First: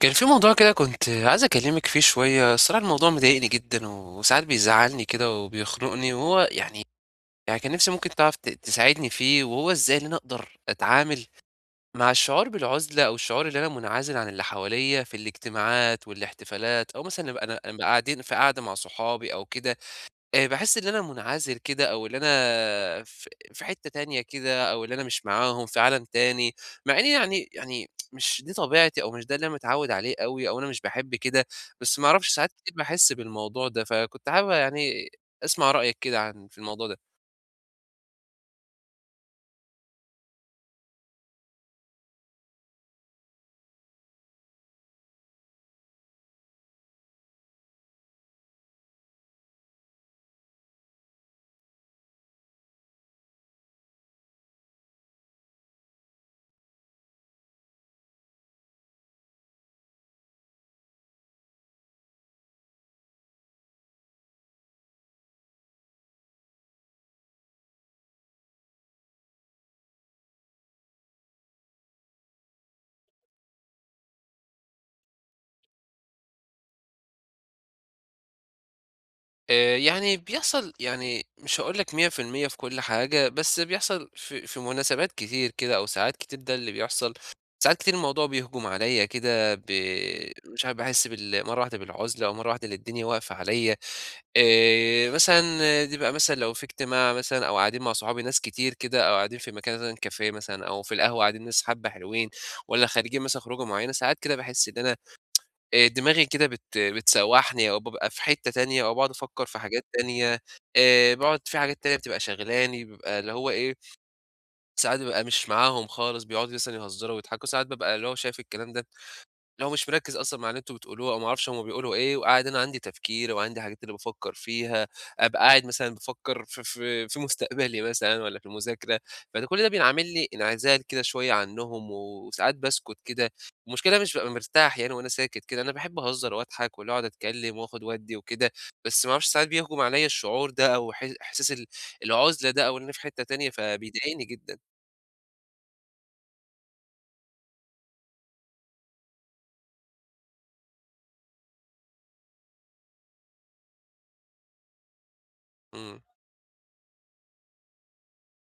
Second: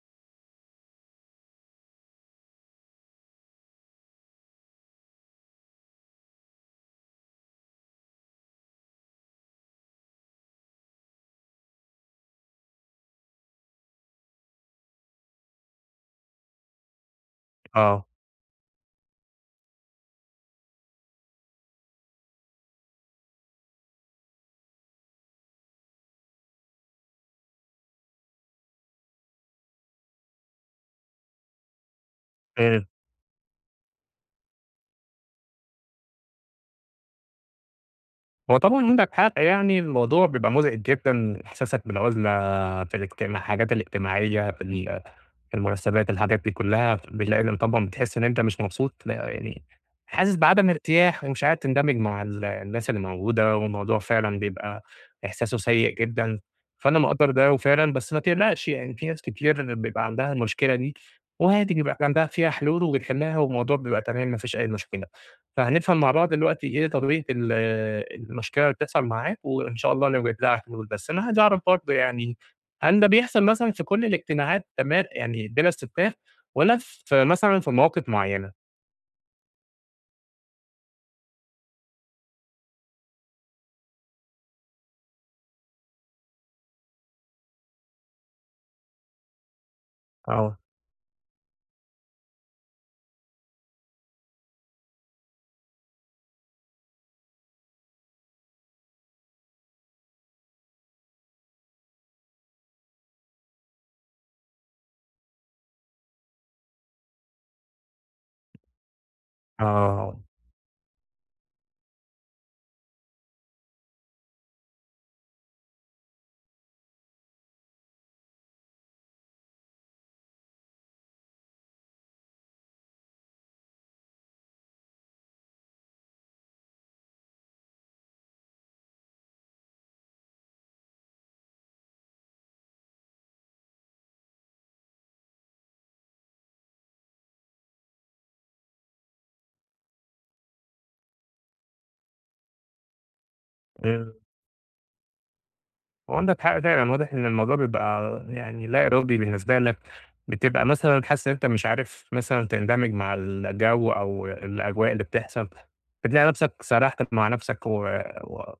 كان في موضوع كده كنت عايز أكلمِك فيه شوية، الصراحة الموضوع مضايقني جدًا وساعات بيزعّلني كده وبيخنقني، وهو يعني كان نِفْسي ممكن تعرف تساعدني فيه، وهو إزاي إن أنا أقدر أتعامل مع الشعور بالعُزلة أو الشعور اللي أنا منعزل عن اللي حواليّا في الاجتماعات والاحتفالات أو مثلًا نبقى آه. قاعدين في قعدة مع صحابي أو كده، باحس إن أنا منعزل كده أو إن أنا في حتّة تانية كده أو إن أنا مش معاهم في عالم تاني، مع إني يعني مش دي طبيعتي أو مش ده اللي أنا متعوّد عليه أوي أو أنا مش باحب كده، بس ما أعرفش ساعات كتير آآ، باحس بالموضوع ده، فكنت حابب يعني أسمع رأيك كده عن في الموضوع ده. هو طبعًا عندك حق يعني الموضوع بيبقى مزعج جدًا، إحساسك بالعزلة في الاجتماع الحاجات الاجتماعية في المناسبات الحاجات دي كلها، بتلاقي طبعًا بتحس إن أنت مش مبسوط لا، يعني حاسس بعدم ارتياح ومش عارف تندمج مع الناس اللي موجودة، والموضوع فعلًا بيبقى إحساسه سيء جدًا، فأنا مقدّر ده وفعلًا بس ما تقلقش يعني في ناس كتير بيبقى عندها المشكلة دي، وعادي بيبقى عندها فيها حلول وبتحلها والموضوع بيبقى تمام ما فيش أي مشكلة. فهنفهم مع بعض دلوقتي إيه طبيعة المشكلة اللي بتحصل معاك، وإن شاء الله نوجد لها حلول، بس أنا عايز أعرف برضه يعني هل ده بيحصل مثلًا في كل الاجتماعات يعني بلا استثناء والّا في مثلًا في مواقف معينة؟ يعني بيحصل يعني مش هاقول لك 100% في المية في كل حاجة، بس بيحصل في مناسبات كتير كده أو ساعات كتير ده اللي بيحصل، ساعات كتير الموضوع بيهجم عليّا كده آه. مش عارف باحس مرة واحدة بالعُزلة أو مرة واحدة إن الدنيا واقفة عليّا، مثلًا بيبقى مثلًا لو في اجتماع مثلًا أو قاعدين مع صحابي ناس كتير كده أو قاعدين في مكان مثلًا كافيه مثلًا أو في القهوة قاعدين ناس حبة حلوين، والّا خارجين مثلًا خروجة معيّنة، ساعات كده باحس إن أنا دماغي كده بتسوّحني أو بابقى في حتّة تانية أو باقعد أفكّر في حاجات آه. تانية، باقعد في حاجات تانية بتبقى شاغلاني، بابقى اللي هو إيه، ساعات بابقى مش معاهم خالص، بيقعدوا مثلًا يهزروا ويضحكوا، ساعات بابقى اللي هو شايف الكلام ده اللي هو مش مركّز أصلًا مع اللي أنتم بتقولوه أو ما أعرفش هم بيقولوا إيه، وقاعد أنا عندي تفكير وعندي حاجات اللي بافكّر فيها، أبقى قاعد مثلًا بافكّر في مستقبلي مثلًا والّا في المذاكرة، فده كل ده بينعمل لي انعزال كده شوية عنّهم وساعات باسكُت كده، المشكلة مش بابقى مرتاح يعني وأنا ساكت كده، أنا باحب أهزّر وأضحك واللي هو أقعد أتكلّم وآخُد وأدّي وكده، بس ما أعرفش ساعات بيهجم عليّا الشعور ده أو إحساس العُزلة ده أو إن أنا في حتّة تانية، آآ، فبيضايقني جدًا. وعندك حق فعلًا، واضح إن الموضوع بيبقى يعني لا إرادي بالنسبة لك، بتبقى مثلًا حاسس إن أنت مش عارف مثلًا تندمج مع الجو أو الأجواء اللي بتحصل، إمم. بتلاقي نفسك سرحت مع نفسك و و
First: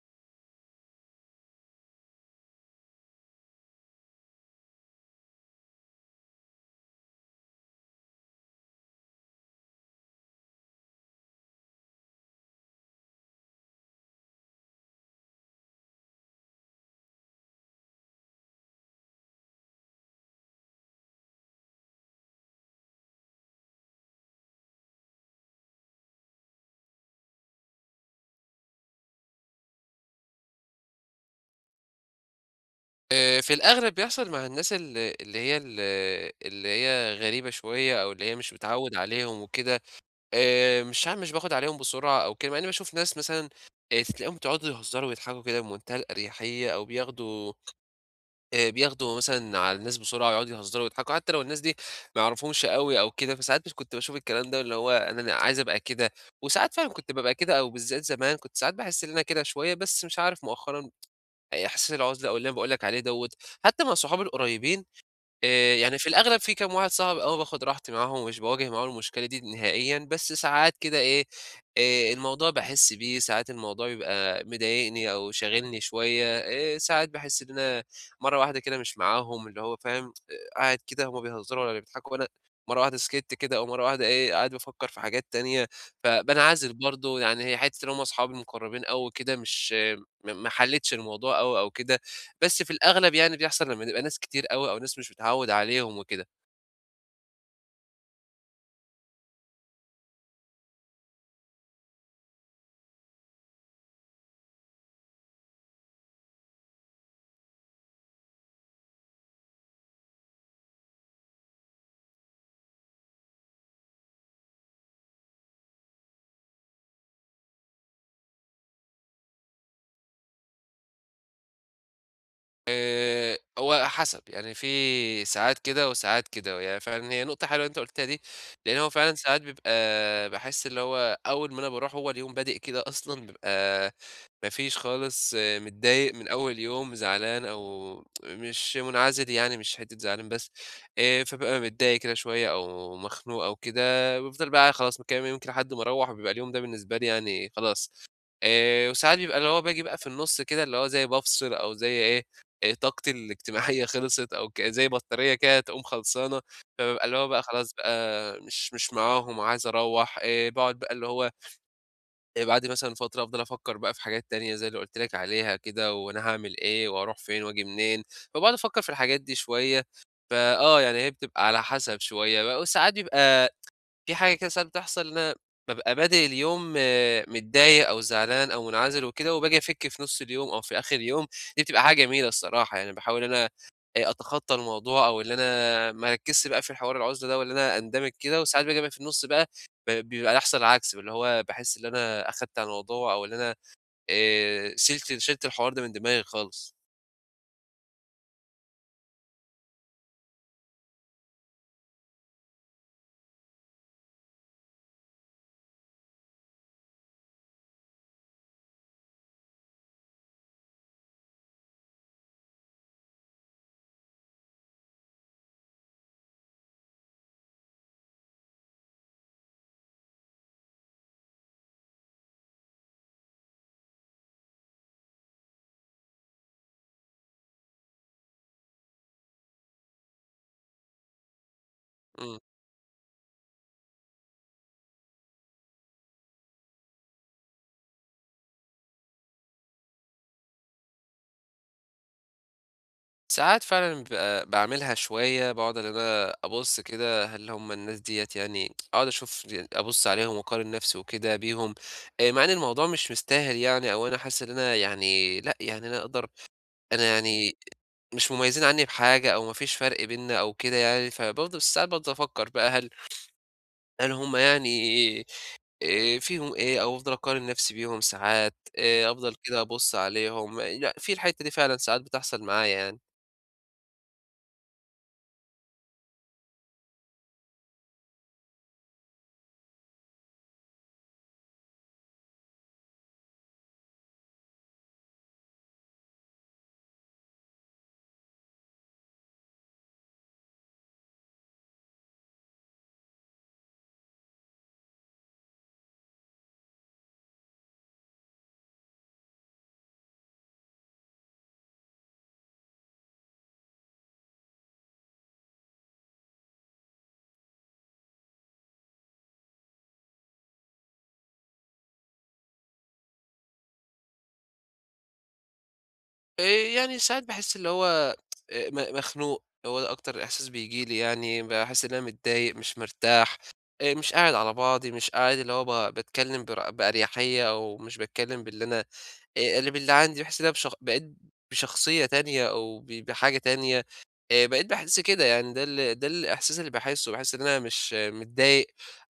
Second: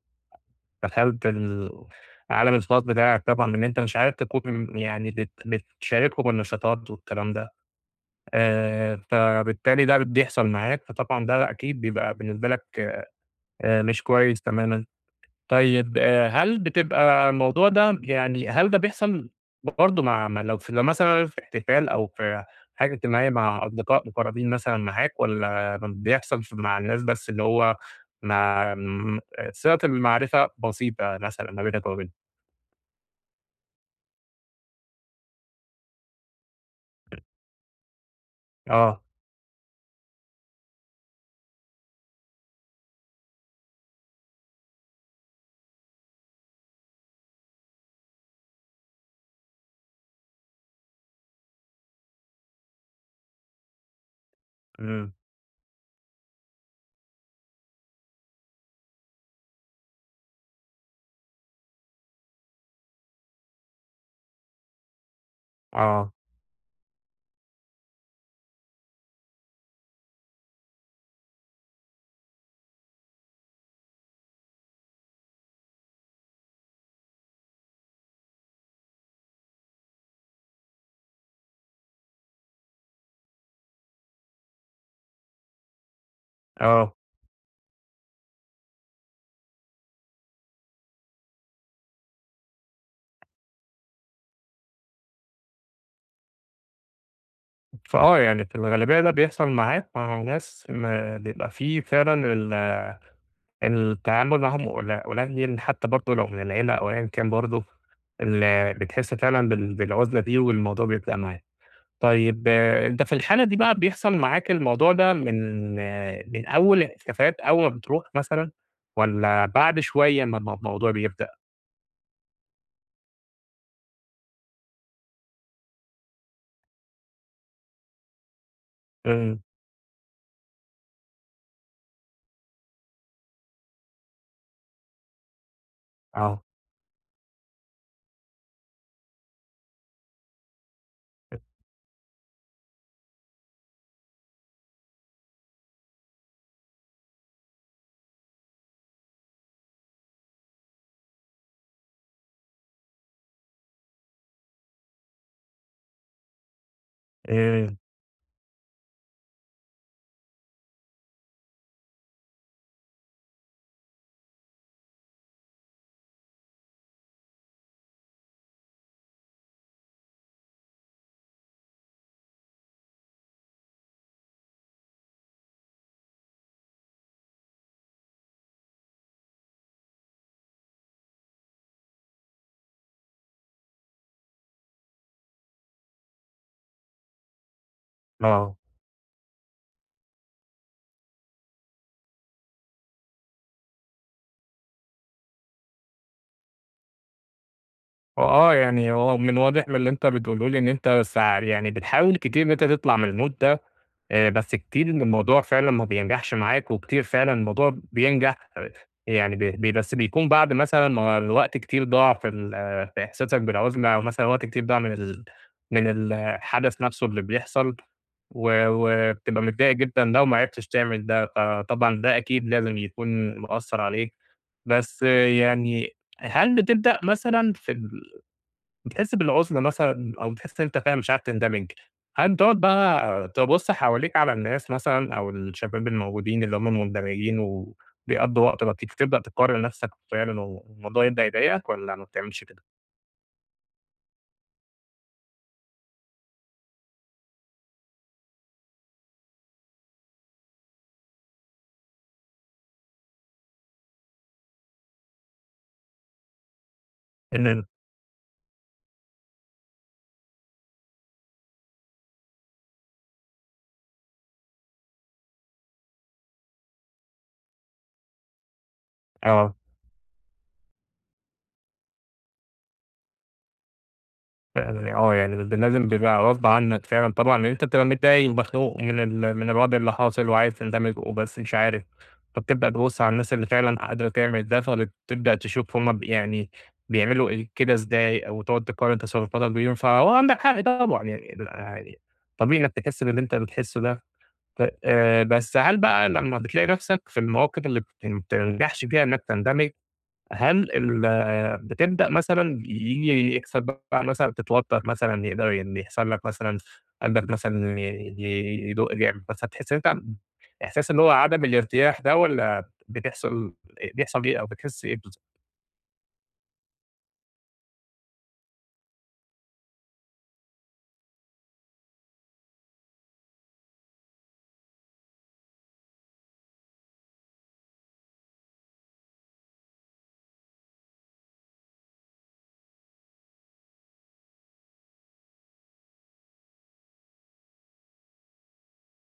دخلت عالم الخاص بتاعك طبعًا، إن أنت مش عارف تكون يعني بتشاركهم النشاطات والكلام ده. فبالتالي ده بيحصل معاك، فطبعًا ده أكيد بيبقى بالنسبة لك مش كويس تمامًا. طيب، هل بتبقى الموضوع ده يعني هل ده بيحصل برضه مع لو مثلًا في احتفال أو في حاجة اجتماعية مع أصدقاء مقربين مثلًا معاك، والّا بيحصل مع الناس بس اللي هو مع م صلة المعرفة بسيطة مثلًا ما بينك وما بينهم؟ في الأغلب بيحصل مع الناس ال اللي هي ال اللي هي غريبة شوية أو اللي هي مش متعوّد آه. عليهم وكده، مش باخد عليهم بسرعة أو كده، مع إنّي باشوف ناس مثلًا تلاقيهم بيقعدوا يهزروا ويضحكوا كده بمنتهى الأريحية أو بياخدوا مثلًا على الناس بسرعة ويقعدوا يهزروا ويضحكوا، حتى لو الناس دي ما أعرفهمش أوي أو كده، فساعات بس كنت باشوف الكلام ده اللي هو إمم. أنا عايز أبقى كده، وساعات فعلًا كنت بابقى كده أو بالذات زمان كنت ساعات باحس إن أنا كده شوية، بس مش عارف مؤخرًا إحساس العُزلة أو اللي أنا باقول لك عليه دوّة، حتى مع صحابي القريبين يعني في آه. الأغلب في كام واحد صاحبي آه باخد راحتي معاهم، مش باواجه معاهم المشكلة دي نهائيًا، بس ساعات كده إيه، الموضوع باحس بيه، ساعات الموضوع بيبقى مضايقني أو شاغلني شوية، ساعات باحس إن أنا مرة واحدة كده مش معاهم، اللي هو فاهم، آه، قاعد كده هُم بيهزروا والّا بيضحكوا وأنا مرة واحدة سكِتّ كده، أو مرة واحدة إيه، قاعد بافكر في حاجات تانية، فبانعزل آه. برضه، يعني هي حتّة إن هُم أصحابي المقربين أوي كده مش آه، ما حلِّتش الموضوع أوي أو كده. بس في الأغلب يعني بيحصل لمّا نبقى ناس كتير أوي أو ناس مش متعوّد عليهم وكده. فآه يعني في الغالبية ده بيحصل معاك مع ناس ما بيبقى في فعلًا التعامل معاهم قليل، حتى برضه لو من العيلة أو أيًا كان، برضه بتحس فعلًا بالعزلة دي والموضوع بيبقى معاك. طيب آه، أنت في الحالة دي بقى بيحصل معاك الموضوع ده من آه، من أول الاحتفالات أول ما بتروح مثلًا والّا بعد شوية أمّا الموضوع بيبدأ؟ هو حسب، يعني في ساعات كده وساعات كده، يعني فعلًا هي نقطة حلوة اللي أنت قُلتها دي، لإن هو فعلًا إمم. ساعات بيبقى باحس اللي هو أول ما أنا باروح هو اليوم بادئ كده أصلًا بيبقى ما فيش خالص آه، متضايق من آه. أول يوم، زعلان أو مش منعزل يعني مش حتّة زعلان بس، فبابقى متضايق كده شوية أو مخنوق أو كده، بافضل بقى خلاص مكمّل يمكن لحد ما أروّح، بيبقى اليوم ده بالنسبة لي يعني خلاص وساعات بيبقى اللي هو باجي بقى في النُص كده اللي هو زي بافصل أو زي إيه، طاقتي الاجتماعية خلصت أو ك زي بطارية كده تقوم خلصانة، فبابقى اللي هو بقى خلاص إمم. بقى مش معاهم عايز أروّح، باقعد بقى اللي هو بعد مثلًا فترة أفضل أفكّر بقى في حاجات تانية زي اللي قُلت لك عليها كده، وأنا هاعمل إيه وهاروح فين وآجي منين، فباقعد أفكّر في الحاجات دي شوية، فآه يعني هي بتبقى على حسب شوية بقى وساعات بيبقى في حاجة كده ساعات بتحصل إن أنا بابقى بادئ اليوم متضايق أو زعلان أو منعزل وكده، وباجي أفِك في نُص اليوم أو في آخر اليوم، دي بتبقى حاجة جميلة الصراحة، يعني باحاول إن أنا أتخطى الموضوع أو إن أنا ما أركّزش بقى في حوار العُزلة ده وإن أنا أندمج كده، آه. وساعات باجي بقى في النُص بقى بيبقى يحصل العكس، اللي هو باحس إن أنا أخدت على الموضوع أو إن أنا شِلت الحوار ده من دماغي خالص. وآه، يعني هو من واضح من اللي أنت بتقوله لي إن أنت يعني بتحاول كتير إن أنت تطلع من المود ده، بس كتير إن الموضوع فعلًا ما بينجحش معاك، وكتير فعلًا الموضوع بينجح آه، يعني ب ب بس بيكون بعد مثلًا ما الوقت كتير ضاع في آه، في إحساسك بالعُزلة، أو مثلًا وقت كتير ضاع من من الحدث نفسه اللي بيحصل، وبتبقى متضايق جدًا لو ما عرفتش تعمل ده، فطبعًا ده أكيد لازم يكون مأثّر عليك، بس آه، يعني هل بتبدأ مثلًا في بتحس بالعُزلة مثلًا أو بتحس إن أنت فعلًا مش عارف تندمج، هل إمم. بتقعد بقى تبُص حواليك على الناس مثلًا أو الشباب الموجودين اللي هم مندمجين وبيقضّوا وقت لطيف، تبدأ تقارن نَفْسك فعلًا والموضوع يبدأ يضايقك والّا ما بتعملش كده؟ ساعات فعلًا باعملها شوية، باقعد إن أنا أبُص كده هل هم الناس ديّة يعني أقعد أشوف ي أبُص عليهم وأقارن نفسي وكده بيهم، مع إن الموضوع مش مستاهل يعني أو أنا حاسس إن أنا يعني لأ، يعني أنا أقدر أنا يعني إن مش مميزين عني بحاجة أو ما فيش فرق بيننا أو كده يعني، فبافضل ساعات بافضل أفكر بقى هل هل هم يعني فيهم إيه أو أفضل أقارن نفسي بيهم ساعات، أفضل آه. كده أبُص عليهم، لأ، في الحتة دي فعلًا ساعات بتحصل معايا يعني. فعلًا آه، يعني لازم بيبقى غصب عنّك فعلًا طبعًا، لإن أنت بتبقى متضايق ومخنوق من من الوضع اللي حاصل وعايز تندمج وبس مش عارف، فبتبدأ تبُص على الناس اللي فعلًا قادرة تعمل ده، فبتبدأ تشوف هُم يعني بيعملوا إيه كده إزاي، أو تقعد تقارن تصرفاتك بيهم، فهو عندك حق طبعًا يعني يعني طبيعي إنّك تحس باللي أنت بتحسه ده. ف بس هل بقى لمّا بتلاقي نَفْسك في المواقف اللي ما بتنجحش فيها إنّك تندمج، هل بتبدأ مثلًا ييجي يكسب بقى مثلًا تتوتر مثلًا يقدر إن يحصل لك مثلًا قلبك مثلًا ي ي يدق جامد، فتحس إن أنت إحساس اللي هو عدم الارتياح ده، والّا بتحصل بيحصل إيه أو بتحس إيه بالضبط؟ آآ يعني ساعات باحس اللي هو م مخنوق، هو ده أكتر إحساس بييجي لي يعني، باحس إن أنا متضايق، مش مرتاح، مش قاعد على بعضي، مش قاعد اللي هو باتكلّم بأريحية أو مش باتكلّم باللي أنا اللي باللي عندي، باحس إن أنا بقيت بشخصية تانية أو بحاجة تانية، بقيت باحس كده يعني، ده الإحساس اللي باحسّه، باحس إن أنا مش متضايق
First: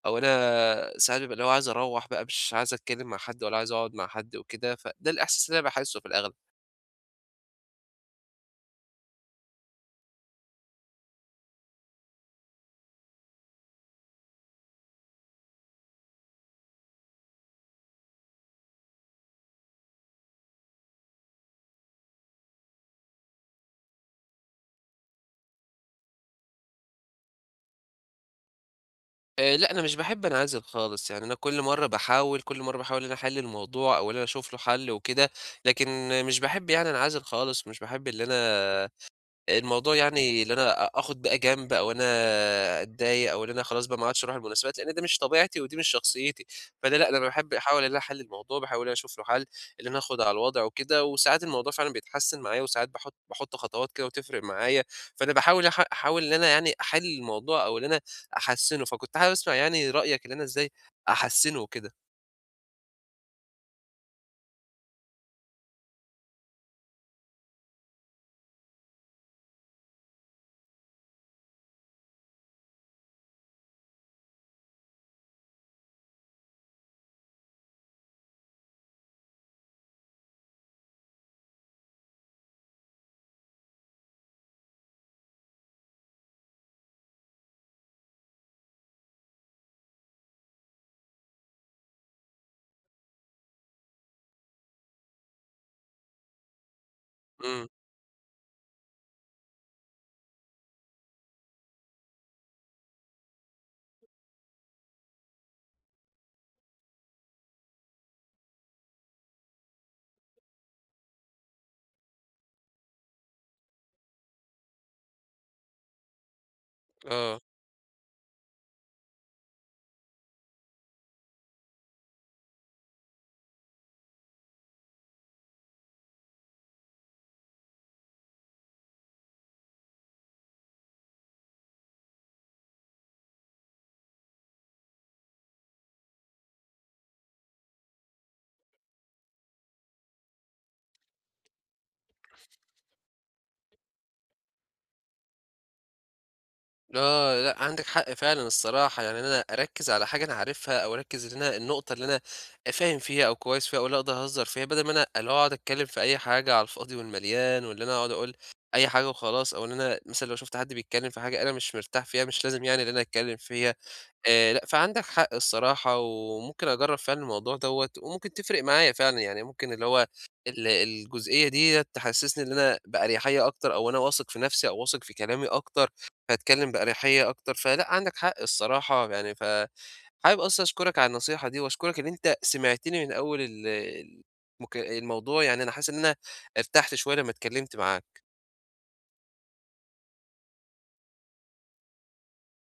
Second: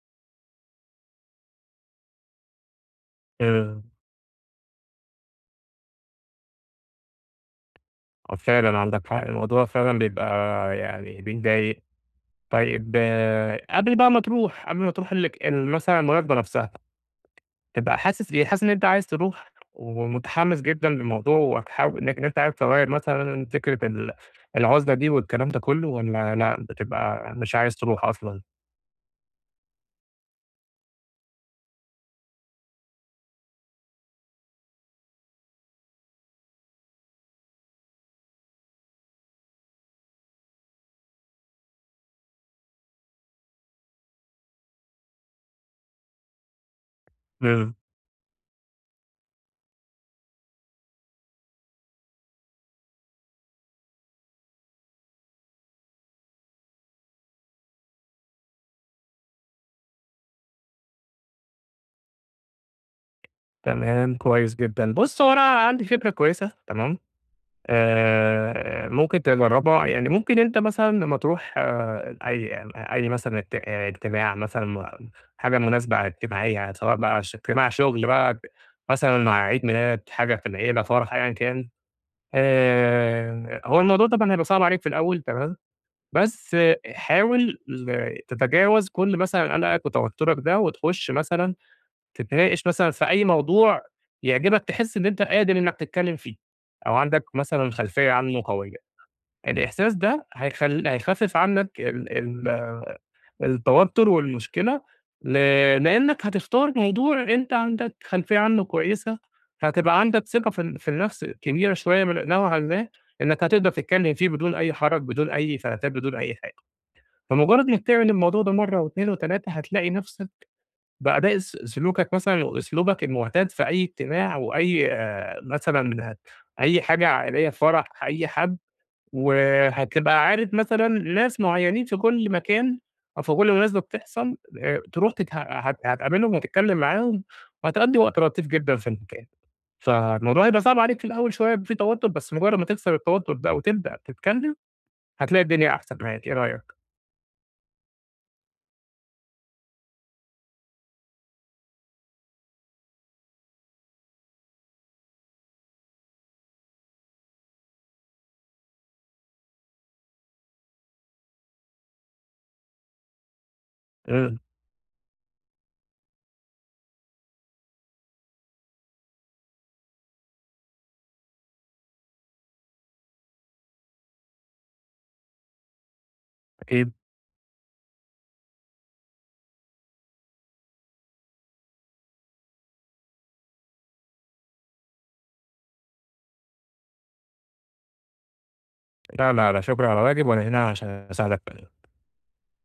أو أنا ساعات بابقى اللي هو عايز أروّح بقى، مش عايز أتكلّم مع حد ولا عايز إمم. أقعد مع حد وكده، فده الإحساس اللي أنا باحسّه في الأغلب. آه فعلًا عندك حق، الموضوع فعلًا بيبقى يعني بيضايق. طيب آه، قبل بقى ما تروح، قبل ما تروح ال ال مثلًا المناسبة نفسها، تبقى حاسس إيه، حاسس إن أنت عايز تروح ومتحمس جدًا للموضوع وهتحاول إنك إن أنت عايز تغيّر مثلًا فكرة العُزلة دي والكلام ده كلّه، والّا لأ بتبقى مش عايز تروح أصلًا؟ لأ، أنا مش باحب أنعزل خالص، يعني أنا كل مرّة باحاول إن أنا أحِل الموضوع أو إن أنا أشوف له حَل وكده، لكن مش باحب يعني أنعزل خالص، مش باحب اللي أنا الموضوع يعني اللي أنا آخد بقى جنب أو أنا أتضايق أو إن أنا خلاص بقى ما عادش أروح المناسبات، لإن ده مش طبيعتي ودي مش شخصيتي، فأنا لأ، أنا باحب إمم. أحاول ألاقي حل للموضوع، باحاول إن أنا أشوف له حل، إن أنا آخد على الوضع وكده، وساعات الموضوع فعلًا بيتحسن معايا وساعات باحط خطوات كده وتفرق معايا، فأنا باحاول أح أحاول إن أنا يعني أحل الموضوع أو إن أنا أحسّنه، فكنت حابب أسمع يعني رأيك إن أنا إزاي أحسّنه وكده؟ تمام، كويس جدًا. بُص، هو أنا عندي فكرة كويسة تمام، ممكن تجرّبها، يعني ممكن أنت مثلًا لمّا تروح آه أي أي مثلًا اجتماع مثلًا، حاجة مناسبة اجتماعية سواء بقى اجتماع شُغل بقى مثلًا، مع عيد ميلاد، حاجة في العيلة، فرح، أيًا كان. هو الموضوع طبعًا هيبقى صعب عليك في الأول تمام، بس آه، حاول تتجاوز كل مثلًا قلقك وتوترك ده، وتخش مثلًا تتناقش مثلًا في أي موضوع يعجبك تحس إن أنت قادر إنك تتكلم فيه، أو عندك إمم، مثلًا خلفية عنه قوية. الإحساس ده هيخفف عنك ال ال التوتر والمشكلة، ل لإنّك هتختار موضوع أنت عندك خلفية عنّه كويسة، هتبقى عندك ثقة في في النَفْس كبيرة شوية من نوعًا ما، إنّك هتقدر تتكلّم فيه بدون أي حَرَج، بدون أي فلاتات، بدون أي حاجة. آه. فمجرّد إنّك تعمل الموضوع ده مرّة و2 و3، هتلاقي نَفْسك بأداء سلوكك مثلًا وأسلوبك المعتاد في أي اجتماع وأي مثلًا أي حاجة عائلية، فرح أي حد، وهتبقى عارف مثلًا ناس معيّنين في كل مكان أو في كل مناسبة بتحصل، تروح تتها هت هتقابلهم وهتتكلّم معاهم وهتقضّي وقت لطيف جدًا في المكان، فالموضوع هيبقى صعب عليك في الأول شوية بيبقى في توتُّر، بس مجرّد ما تكسر التوتُّر ده وتبدأ تتكلّم، هتلاقي الدنيا أحسن معاك، إيه رأيك؟ آه، لأ عندِك حق فعلًا الصراحة، يعني إن أنا أركّز على حاجة أنا عارفها أو أركّز إن أنا النقطة اللي أنا فاهم فيها أو كويس فيها أو اللي أقدر أهزّر فيها، بدل ما أنا اللي هو أقعد أتكلّم في أي حاجة على الفاضي والمليان، واللي أنا أقعد أقول أي حاجة وخلاص، أو إن أنا مثلًا لو شُفت حد بيتكلّم في حاجة أنا مش مرتاح فيها مش لازم يعني إن أنا أتكلّم فيها. إمم. لأ، فعندك حق الصراحة، وممكن أجرّب فعلًا الموضوع دوّة، وممكن تفرق معايا فعلًا، يعني ممكن اللي هو الجزئية ديّة تحسّسني إن أنا بأريحية أكتر، أو أنا واثق في نَفْسي أو واثق في كلامي أكتر، فاتكلّم أكيد. بأريحية أكتر، فلأ عندك حق الصراحة يعني، حابب أصلًا أشكرك على النصيحة دي، وأشكرك إن أنت سمعتني من أول ال المك الموضوع، يعني أنا حاسس إن أنا ارتحت شوية لمّا اتكلّمت معاك. لا، لا، لا شكر على واجب وأنا هنا عشان أساعدك.